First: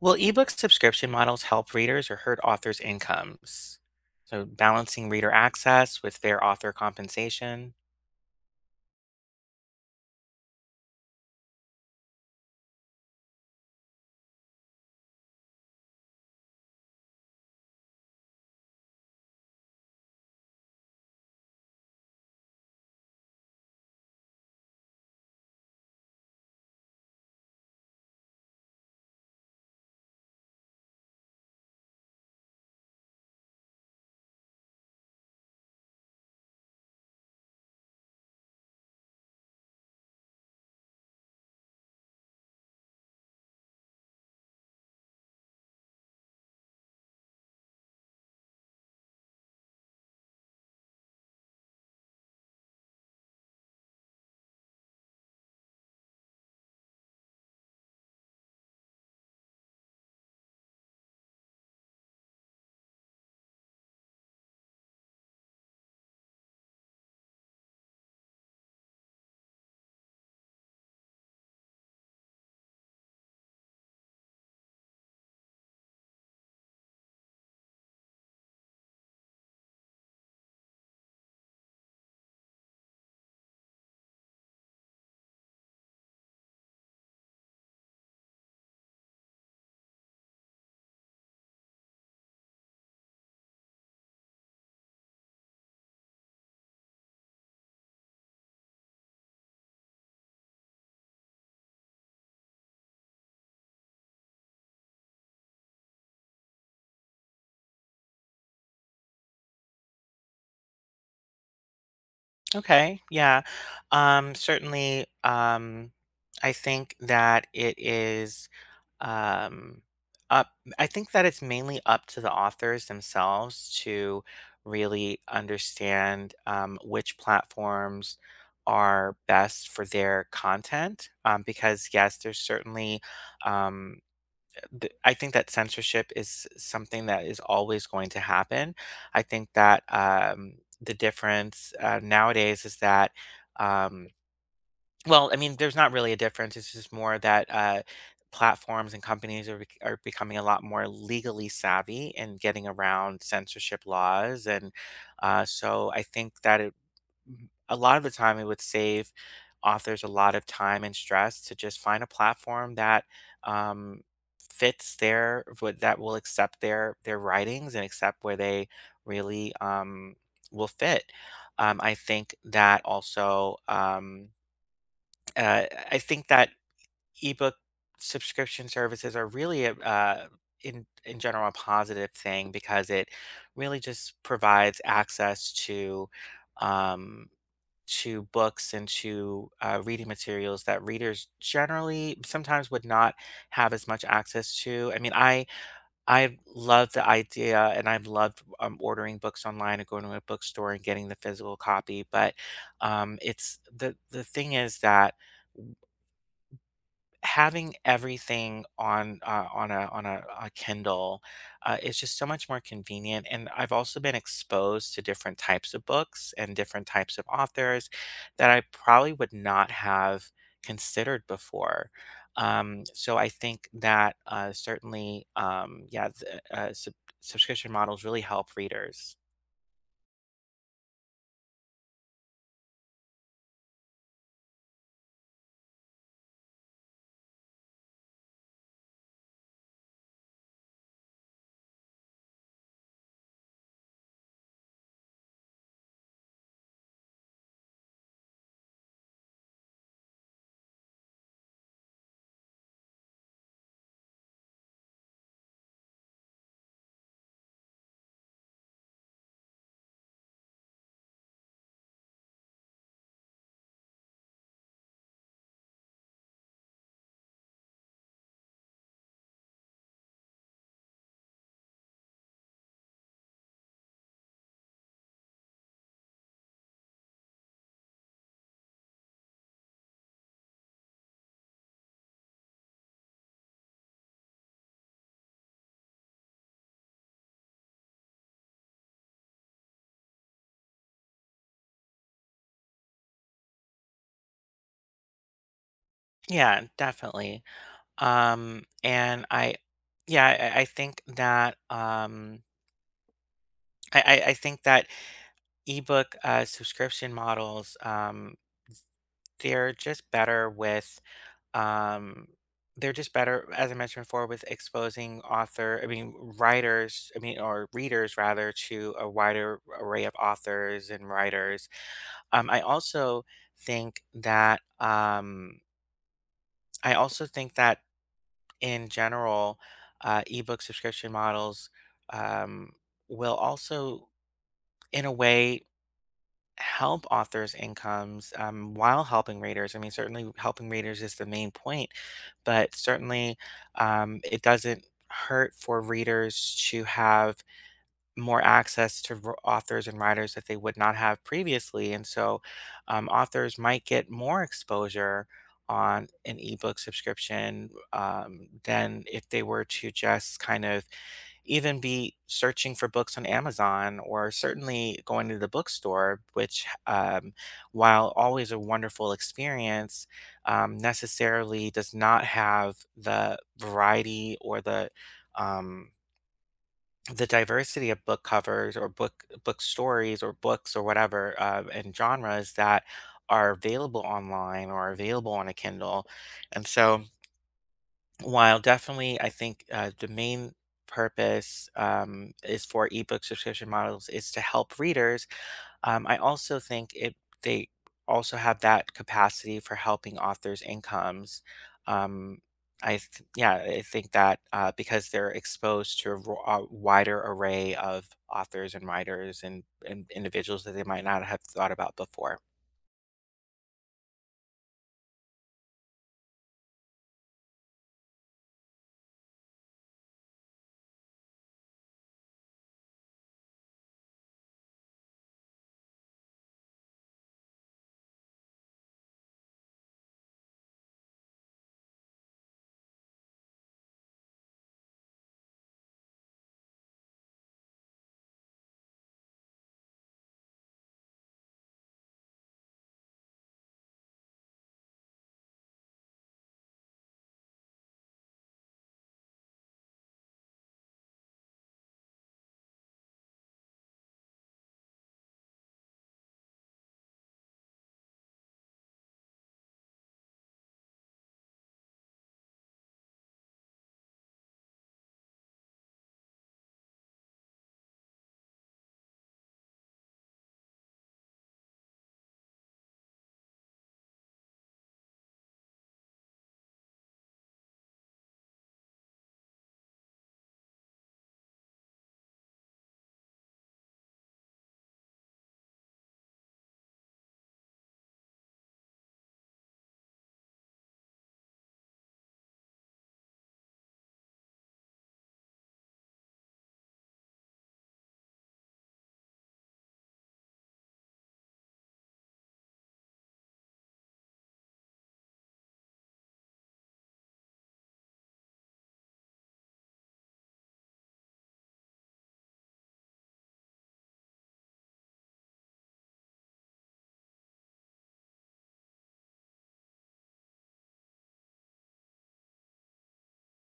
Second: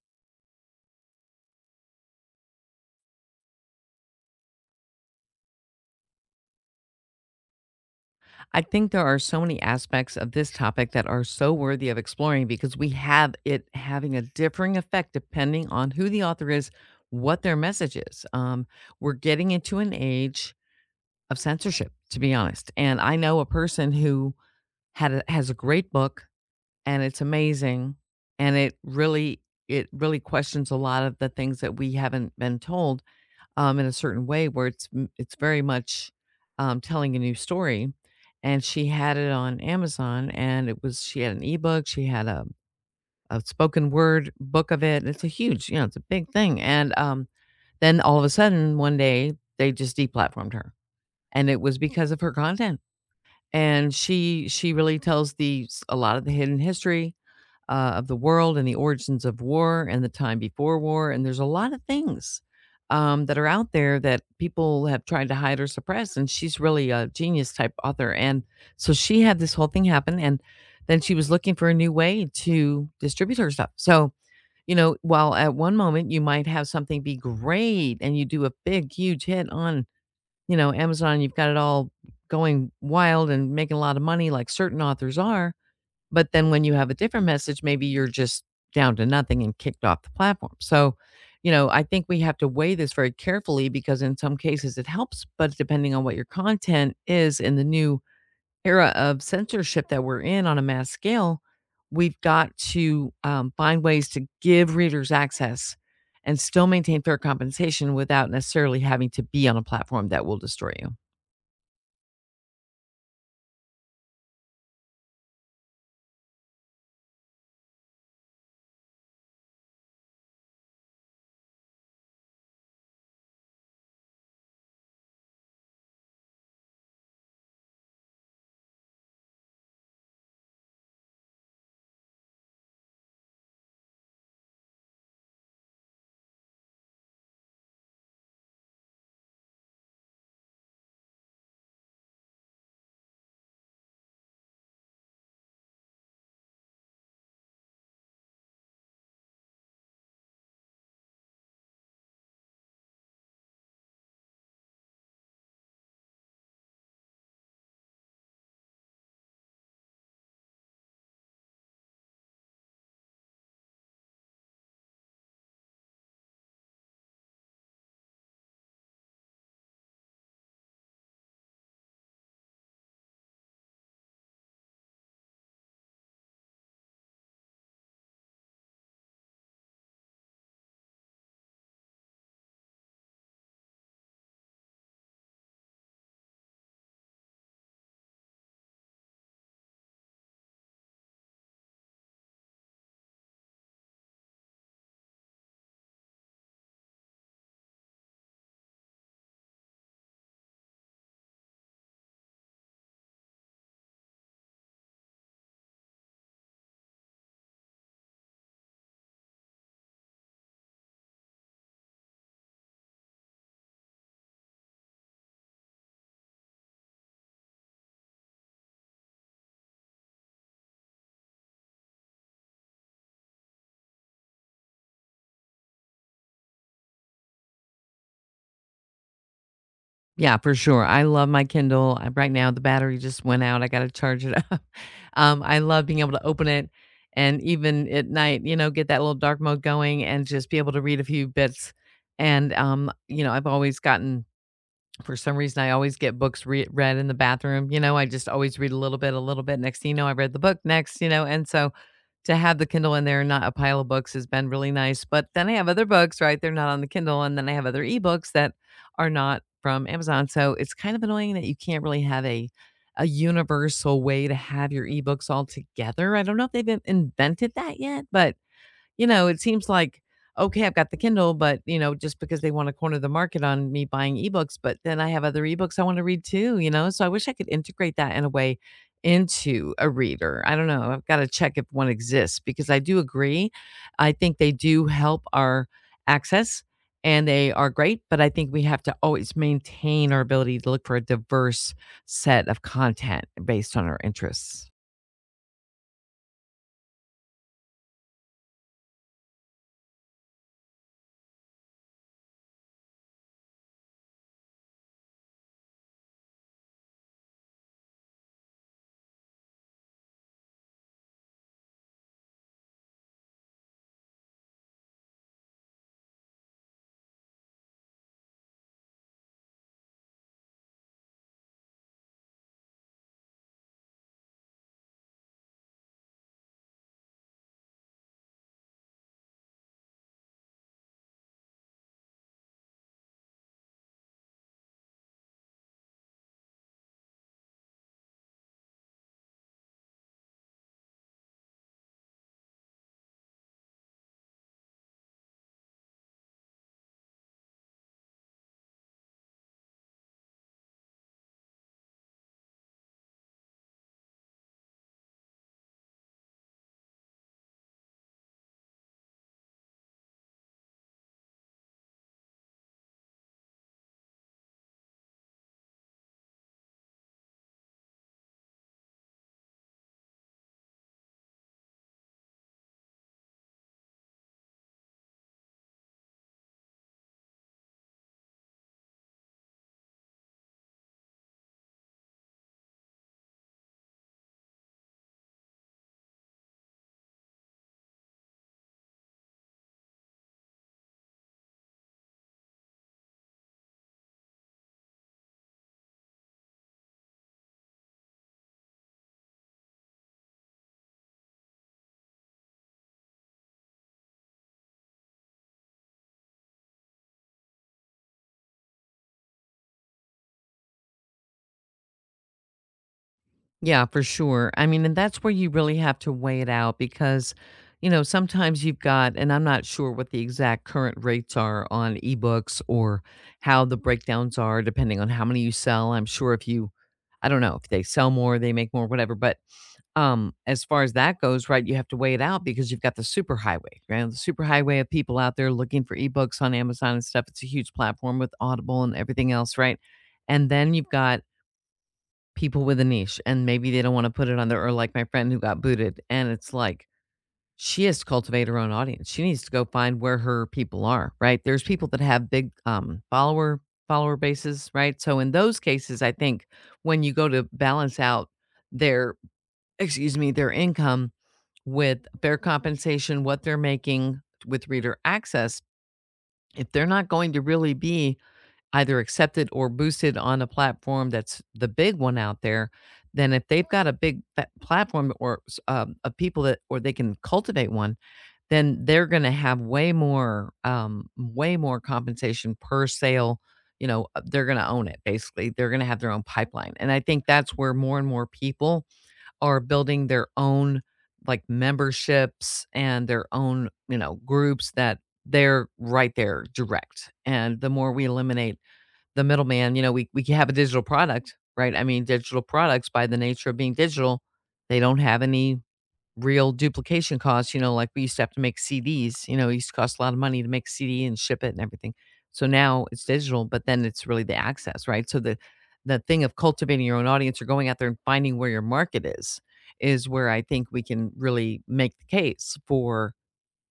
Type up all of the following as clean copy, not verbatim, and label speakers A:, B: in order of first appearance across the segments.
A: Well, ebook subscription models help readers or hurt authors' incomes. So balancing reader access with fair author compensation.
B: I think there are so many aspects of this topic that are so worthy of exploring because we have it having a differing effect depending on who the author is, what their message is. We're getting into an age of censorship, to be honest. And I know a person who has a great book, and it's amazing, and it really questions a lot of the things that we haven't been told in a certain way where it's very much telling a new story. And she had it on Amazon, and it was she had an ebook, she had a spoken word book of it. It's a huge, you know, it's a big thing. And then all of a sudden, one day, they just deplatformed her, and it was because of her content. And she really tells a lot of the hidden history of the world and the origins of war and the time before war. And there's a lot of things that are out there that people have tried to hide or suppress. And she's really a genius type author. And so she had this whole thing happen. And then she was looking for a new way to distribute her stuff. So, you know, while at one moment you might have something be great and you do a big, huge hit on, you know, Amazon, you've got it all going wild and making a lot of money like certain authors are, but then when you have a different message, maybe you're just down to nothing and kicked off the platform. So, you know, I think we have to weigh this very carefully because in some cases it helps, but depending on what your content is in the new era of censorship that we're in on a mass scale, we've got to find ways to give readers access and still maintain fair compensation without necessarily having to be on a platform that will destroy you.
A: Okay, yeah. Certainly, I think that it is um, up, I think that it's mainly up to the authors themselves to really understand which platforms are best for their content. Because, yes, there's certainly. Um, I think that censorship is something that is always going to happen. I think that the difference nowadays is that, um, well, I mean, there's not really a difference. It's just more that platforms and companies are, are becoming a lot more legally savvy and getting around censorship laws. And so I think that it Mhm. A lot of the time, it would save authors a lot of time and stress to just find a platform that um, fits their what that will accept their writings and accept where they really will fit. I think that also uh, I think that ebook subscription services are really in general a positive thing because it really just provides access um, to books and to reading materials that readers generally sometimes would not have as much access to. I mean, I love the idea, and I've loved ordering books online and going to a bookstore and getting the physical copy. But it's the thing is that having everything on a Kindle is just so much more convenient. And I've also been exposed to different types of books and different types of authors that I probably would not have considered before. So I think that certainly, yeah, subscription models really help readers.
B: Yeah, for sure. I love my Kindle. I Right now, the battery just went out. I gotta charge it up. I love being able to open it, and even at night, you know, get that little dark mode going and just be able to read a few bits. And, you know, I've always gotten. For some reason, I always get read in the bathroom. You know, I just always read a little bit, a little bit. Next thing you know, I read the book next, you know, and so to have the Kindle in there and not a pile of books has been really nice. But then I have other books, right? They're not on the Kindle. And then I have other ebooks that are not from Amazon. So it's kind of annoying that you can't really have a universal way to have your ebooks all together. I don't know if they've invented that yet, but you know, it seems like, okay, I've got the Kindle, but, you know, just because they want to corner the market on me buying ebooks, but then I have other ebooks I want to read too, you know? So I wish I could integrate that in a way into a reader. I don't know. I've got to check if one exists because I do agree. I think they do help our access and they are great, but I think we have to always maintain our ability to look for a diverse set of content based on our interests.
A: Yeah, definitely. Um, and I, yeah, I think that I think that ebook subscription models they're just better with um, they're just better as I mentioned before with exposing author I mean writers, I mean, or readers rather to a wider array of authors and writers. I also think that I also think that in general ebook subscription models um, will also in a way help authors' incomes while helping readers. I mean, certainly helping readers is the main point, but certainly it doesn't hurt for readers to have more access to authors and writers that they would not have previously. And so authors might get more exposure on an ebook subscription than if they were to just kind of even be searching for books on Amazon or certainly going to the bookstore, which, while always a wonderful experience, necessarily does not have the variety or um, the diversity of book covers or book stories or books or whatever and genres that are available online or available on a Kindle. And so, while definitely I think the main purpose is for ebook subscription models is to help readers I also think it they also have that capacity for helping authors' incomes. Um, yeah, I think that because they're exposed to a wider array of authors and writers and individuals that they might not have thought about before.
B: Yeah, for sure. I mean, and that's where you really have to weigh it out because, you know, sometimes you've got, and I'm not sure what the exact current rates are on ebooks or how the breakdowns are, depending on how many you sell. I'm sure if you, I don't know, if they sell more, they make more, whatever. But as far as that goes, right, you have to weigh it out because you've got the super highway, right? The super highway of people out there looking for ebooks on Amazon and stuff. It's a huge platform with Audible and everything else, right? And then you've got people with a niche and maybe they don't want to put it on there, or like my friend who got booted, and it's like she has to cultivate her own audience. She needs to go find where her people are. Right, there's people that have big follower bases, right? So in those cases I think when you go to balance out their, excuse me, their income with fair compensation, what they're making, with reader access, if they're not going to really be either accepted or boosted on a platform that's the big one out there, then if they've got a of people that, or they can cultivate one, then they're going to have way more, way more compensation per sale. You know, they're going to own it basically. They're going to have their own pipeline, and I think that's where more and more people are building their own, like, memberships and their own, you know, groups that they're right there direct. And the more we eliminate the middleman, you know, we have a digital product, right? I mean, digital products by the nature of being digital, they don't have any real duplication costs. You know, like we used to have to make CDs, you know, it used to cost a lot of money to make CD and ship it and everything. So now it's digital, but then it's really the access, right? So the thing of cultivating your own audience or going out there and finding where your market is where I think we can really make the case for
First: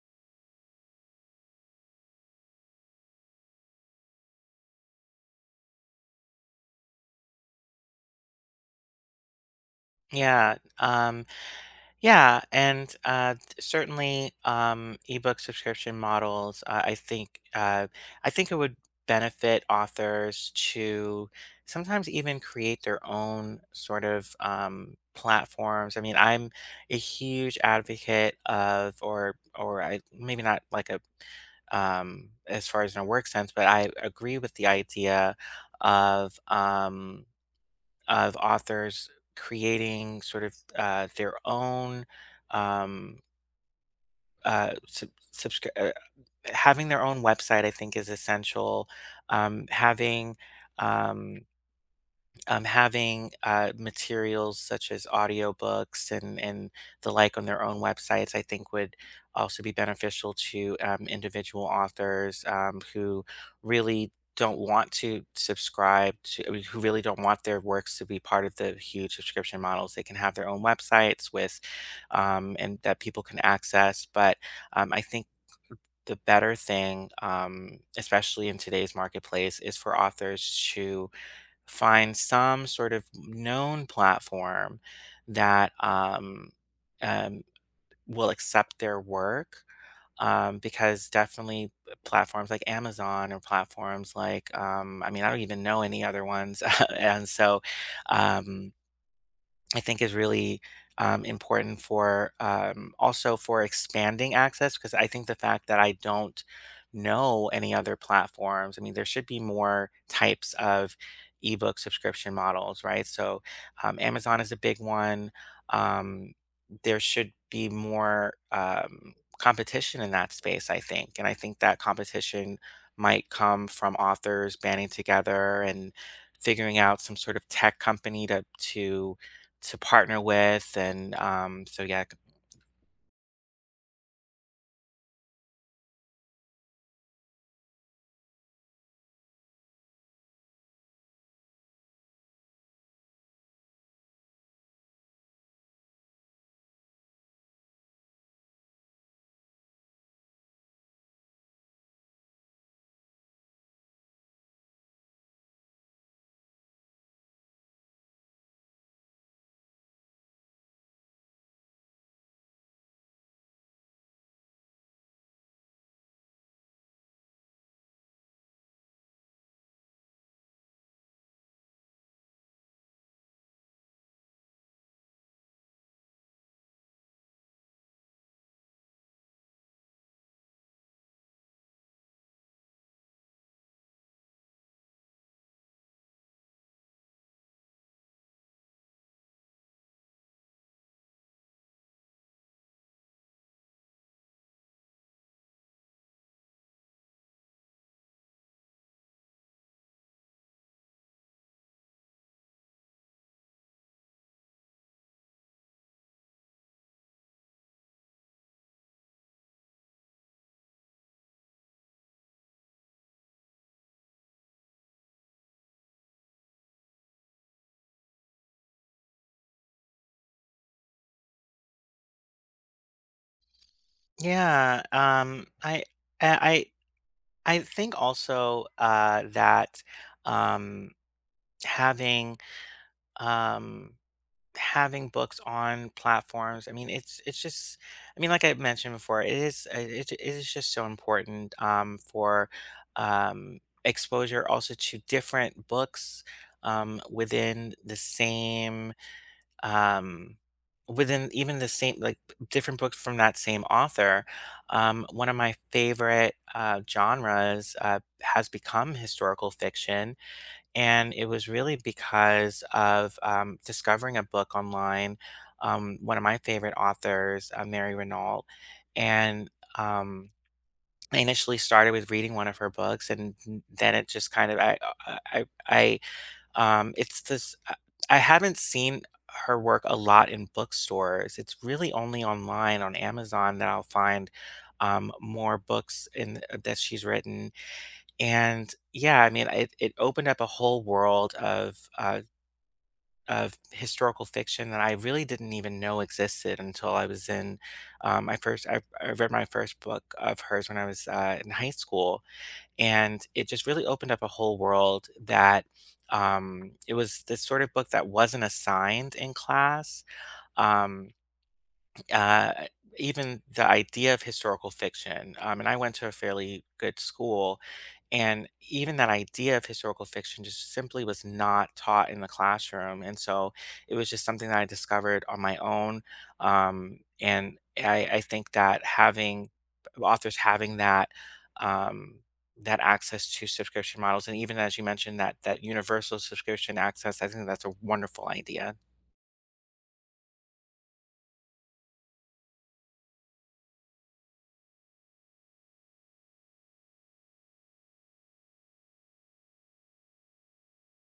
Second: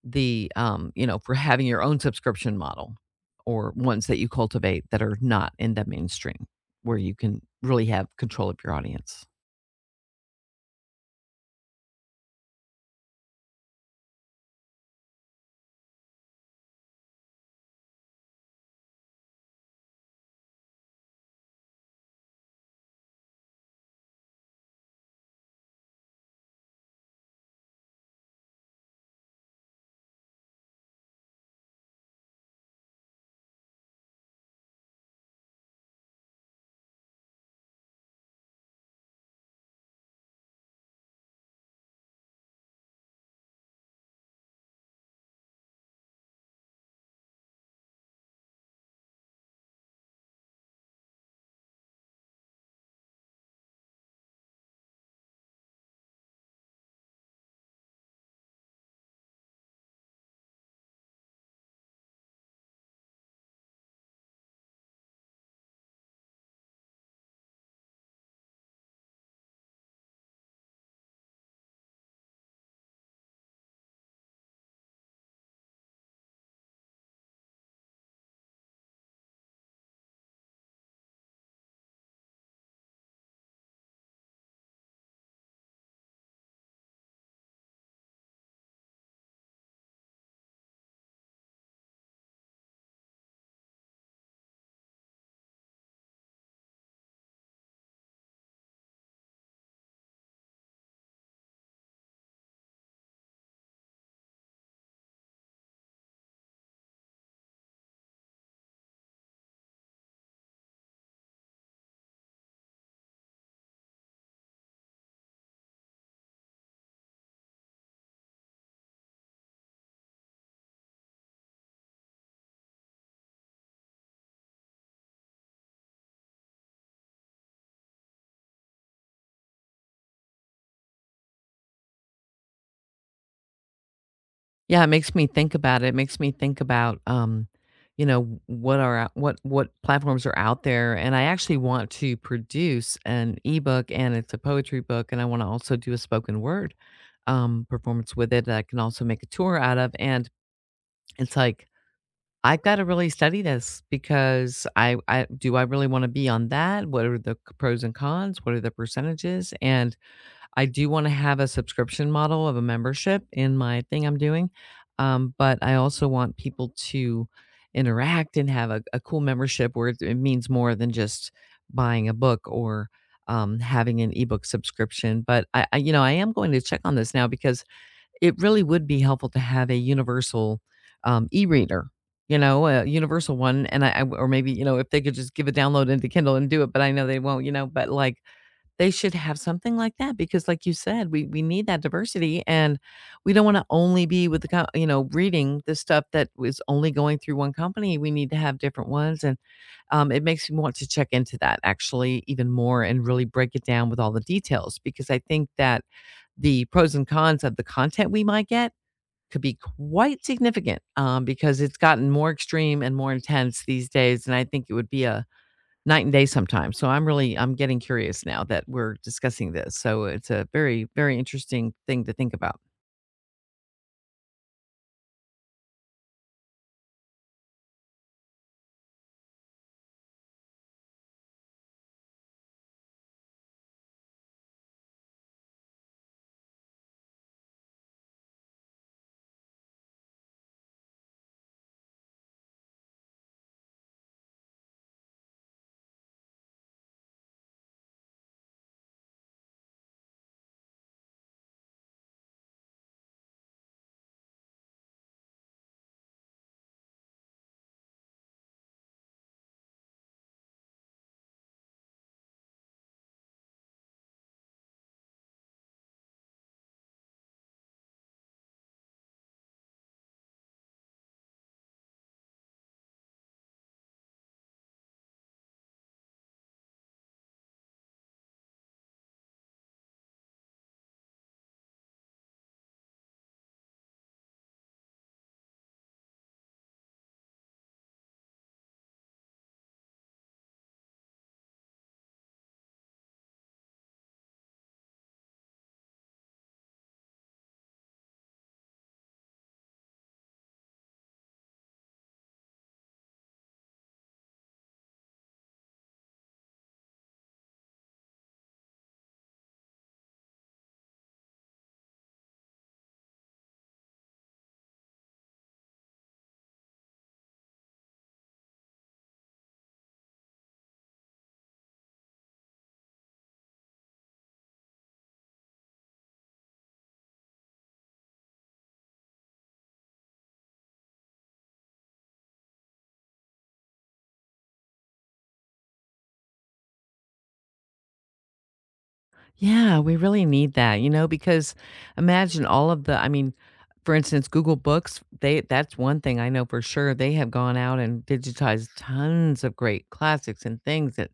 B: the, you know, for having your own subscription model or ones that you cultivate that are not in the mainstream where you can really have control of your audience.
A: Yeah. Yeah, and certainly ebook subscription models. I think it would benefit authors to sometimes even create their own sort of platforms. I mean, I'm a huge advocate of, or I maybe not like a as far as in a work sense, but I agree with the idea of. Of authors creating sort of their own um, uh, sub- subscri- uh, having their own website I think is essential. um, having um, having materials such as audiobooks and the like on their own websites, I think would also be beneficial to individual authors who really don't want to subscribe to, I mean, who really don't want their works to be part of the huge subscription models. They can have their own websites with and that people can access, but I think the better thing especially in today's marketplace is for authors to find some sort of known platform that um, will accept their work. Because definitely platforms like Amazon or platforms like, I mean, I don't even know any other ones. And so, um, I think is really important for also for expanding access, because I think the fact that I don't know any other platforms, I mean, there should be more types of ebook subscription models, right? So Amazon is a big one. Um, there should be more competition in that space, I think. And I think that competition might come from authors banding together and figuring out some sort of tech company to to partner with, and so yeah,
B: Yeah, it makes me think about it. It makes me think about, you know, what platforms are out there, and I actually want to produce an ebook, and it's a poetry book, and I wanna also do a spoken word, performance with it that I can also make a tour out of, and it's like, I've gotta really study this because I really wanna be on that? What are the c pros and cons? What are the percentages? And I do wanna have a subscription model of a membership in my thing I'm doing, but I also want people to interact and have a cool membership where it means more than just buying a book, or, having an ebook subscription. But I you know, I am going to check on this now because it really would be helpful to have a universal, e-reader, you know, a universal one, and I or maybe, you know, if they could just give a download into Kindle and do it, but I know they won't, you know, but, like, they should have something like that because like you said, we need that diversity, and we don't wanna only be with the co you know, reading the stuff that was only going through one company. We need to have different ones, and, it makes me want to check into that actually even more and really break it down with all the details, because I think that the pros and cons of the content we might get could be quite significant, because it's gotten more extreme and more intense these days, and I think it would be a night and day sometimes. So I'm really, I'm getting curious now that we're discussing this. So it's a very, very interesting thing to think about.
A: yeah, I I think also, that, um, having, um having books on platforms, I mean, it's just I mean, like I mentioned before, it is it it is just so important, for, exposure also to different books, within the same um within even the same like different books from that same author. One of my favorite genres has become historical fiction, and it was really because of discovering a book online. One of my favorite authors, Mary Renault. And um I initially started with reading one of her books, and then it just kind of I it's this I haven't seen her work a lot in bookstores. It's really only online on Amazon that I'll find, more books in that she's written, and yeah, I mean, it opened up a whole world of historical fiction that I really didn't even know existed until I was in, my first I read my first book of hers when I was, in high school, and it just really opened up a whole world that it was this sort of book that wasn't assigned in class. Um, uh, even the idea of historical fiction, and I went to a fairly good school, and even that idea of historical fiction just simply was not taught in the classroom. And so it was just something that I discovered on my own. I think that having authors having that um, that access to subscription models, and even as you mentioned, that that universal subscription access, I think that's a wonderful idea.
B: Yeah, we really need that, you know, because imagine all of the, I mean, for instance, Google Books, they, that's one thing I know for sure. They have gone out and digitized tons of great classics and things that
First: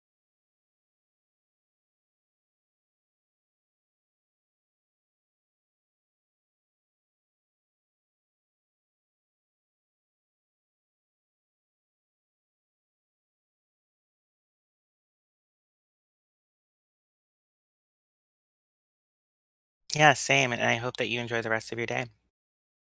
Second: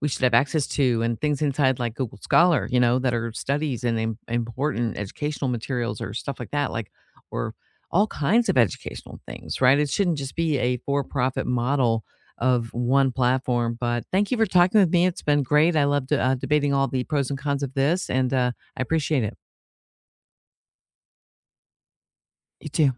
B: we should have access to, and things inside like Google Scholar, you know, that are studies and important educational materials or stuff like that, like or all kinds of educational things, right? It shouldn't just be a for-profit model of one platform. But thank you for talking with me. It's been great. I loved debating all the pros and cons of this, and I appreciate it.
A: Yeah, same, and I hope that you enjoy the rest of your day.
B: You too.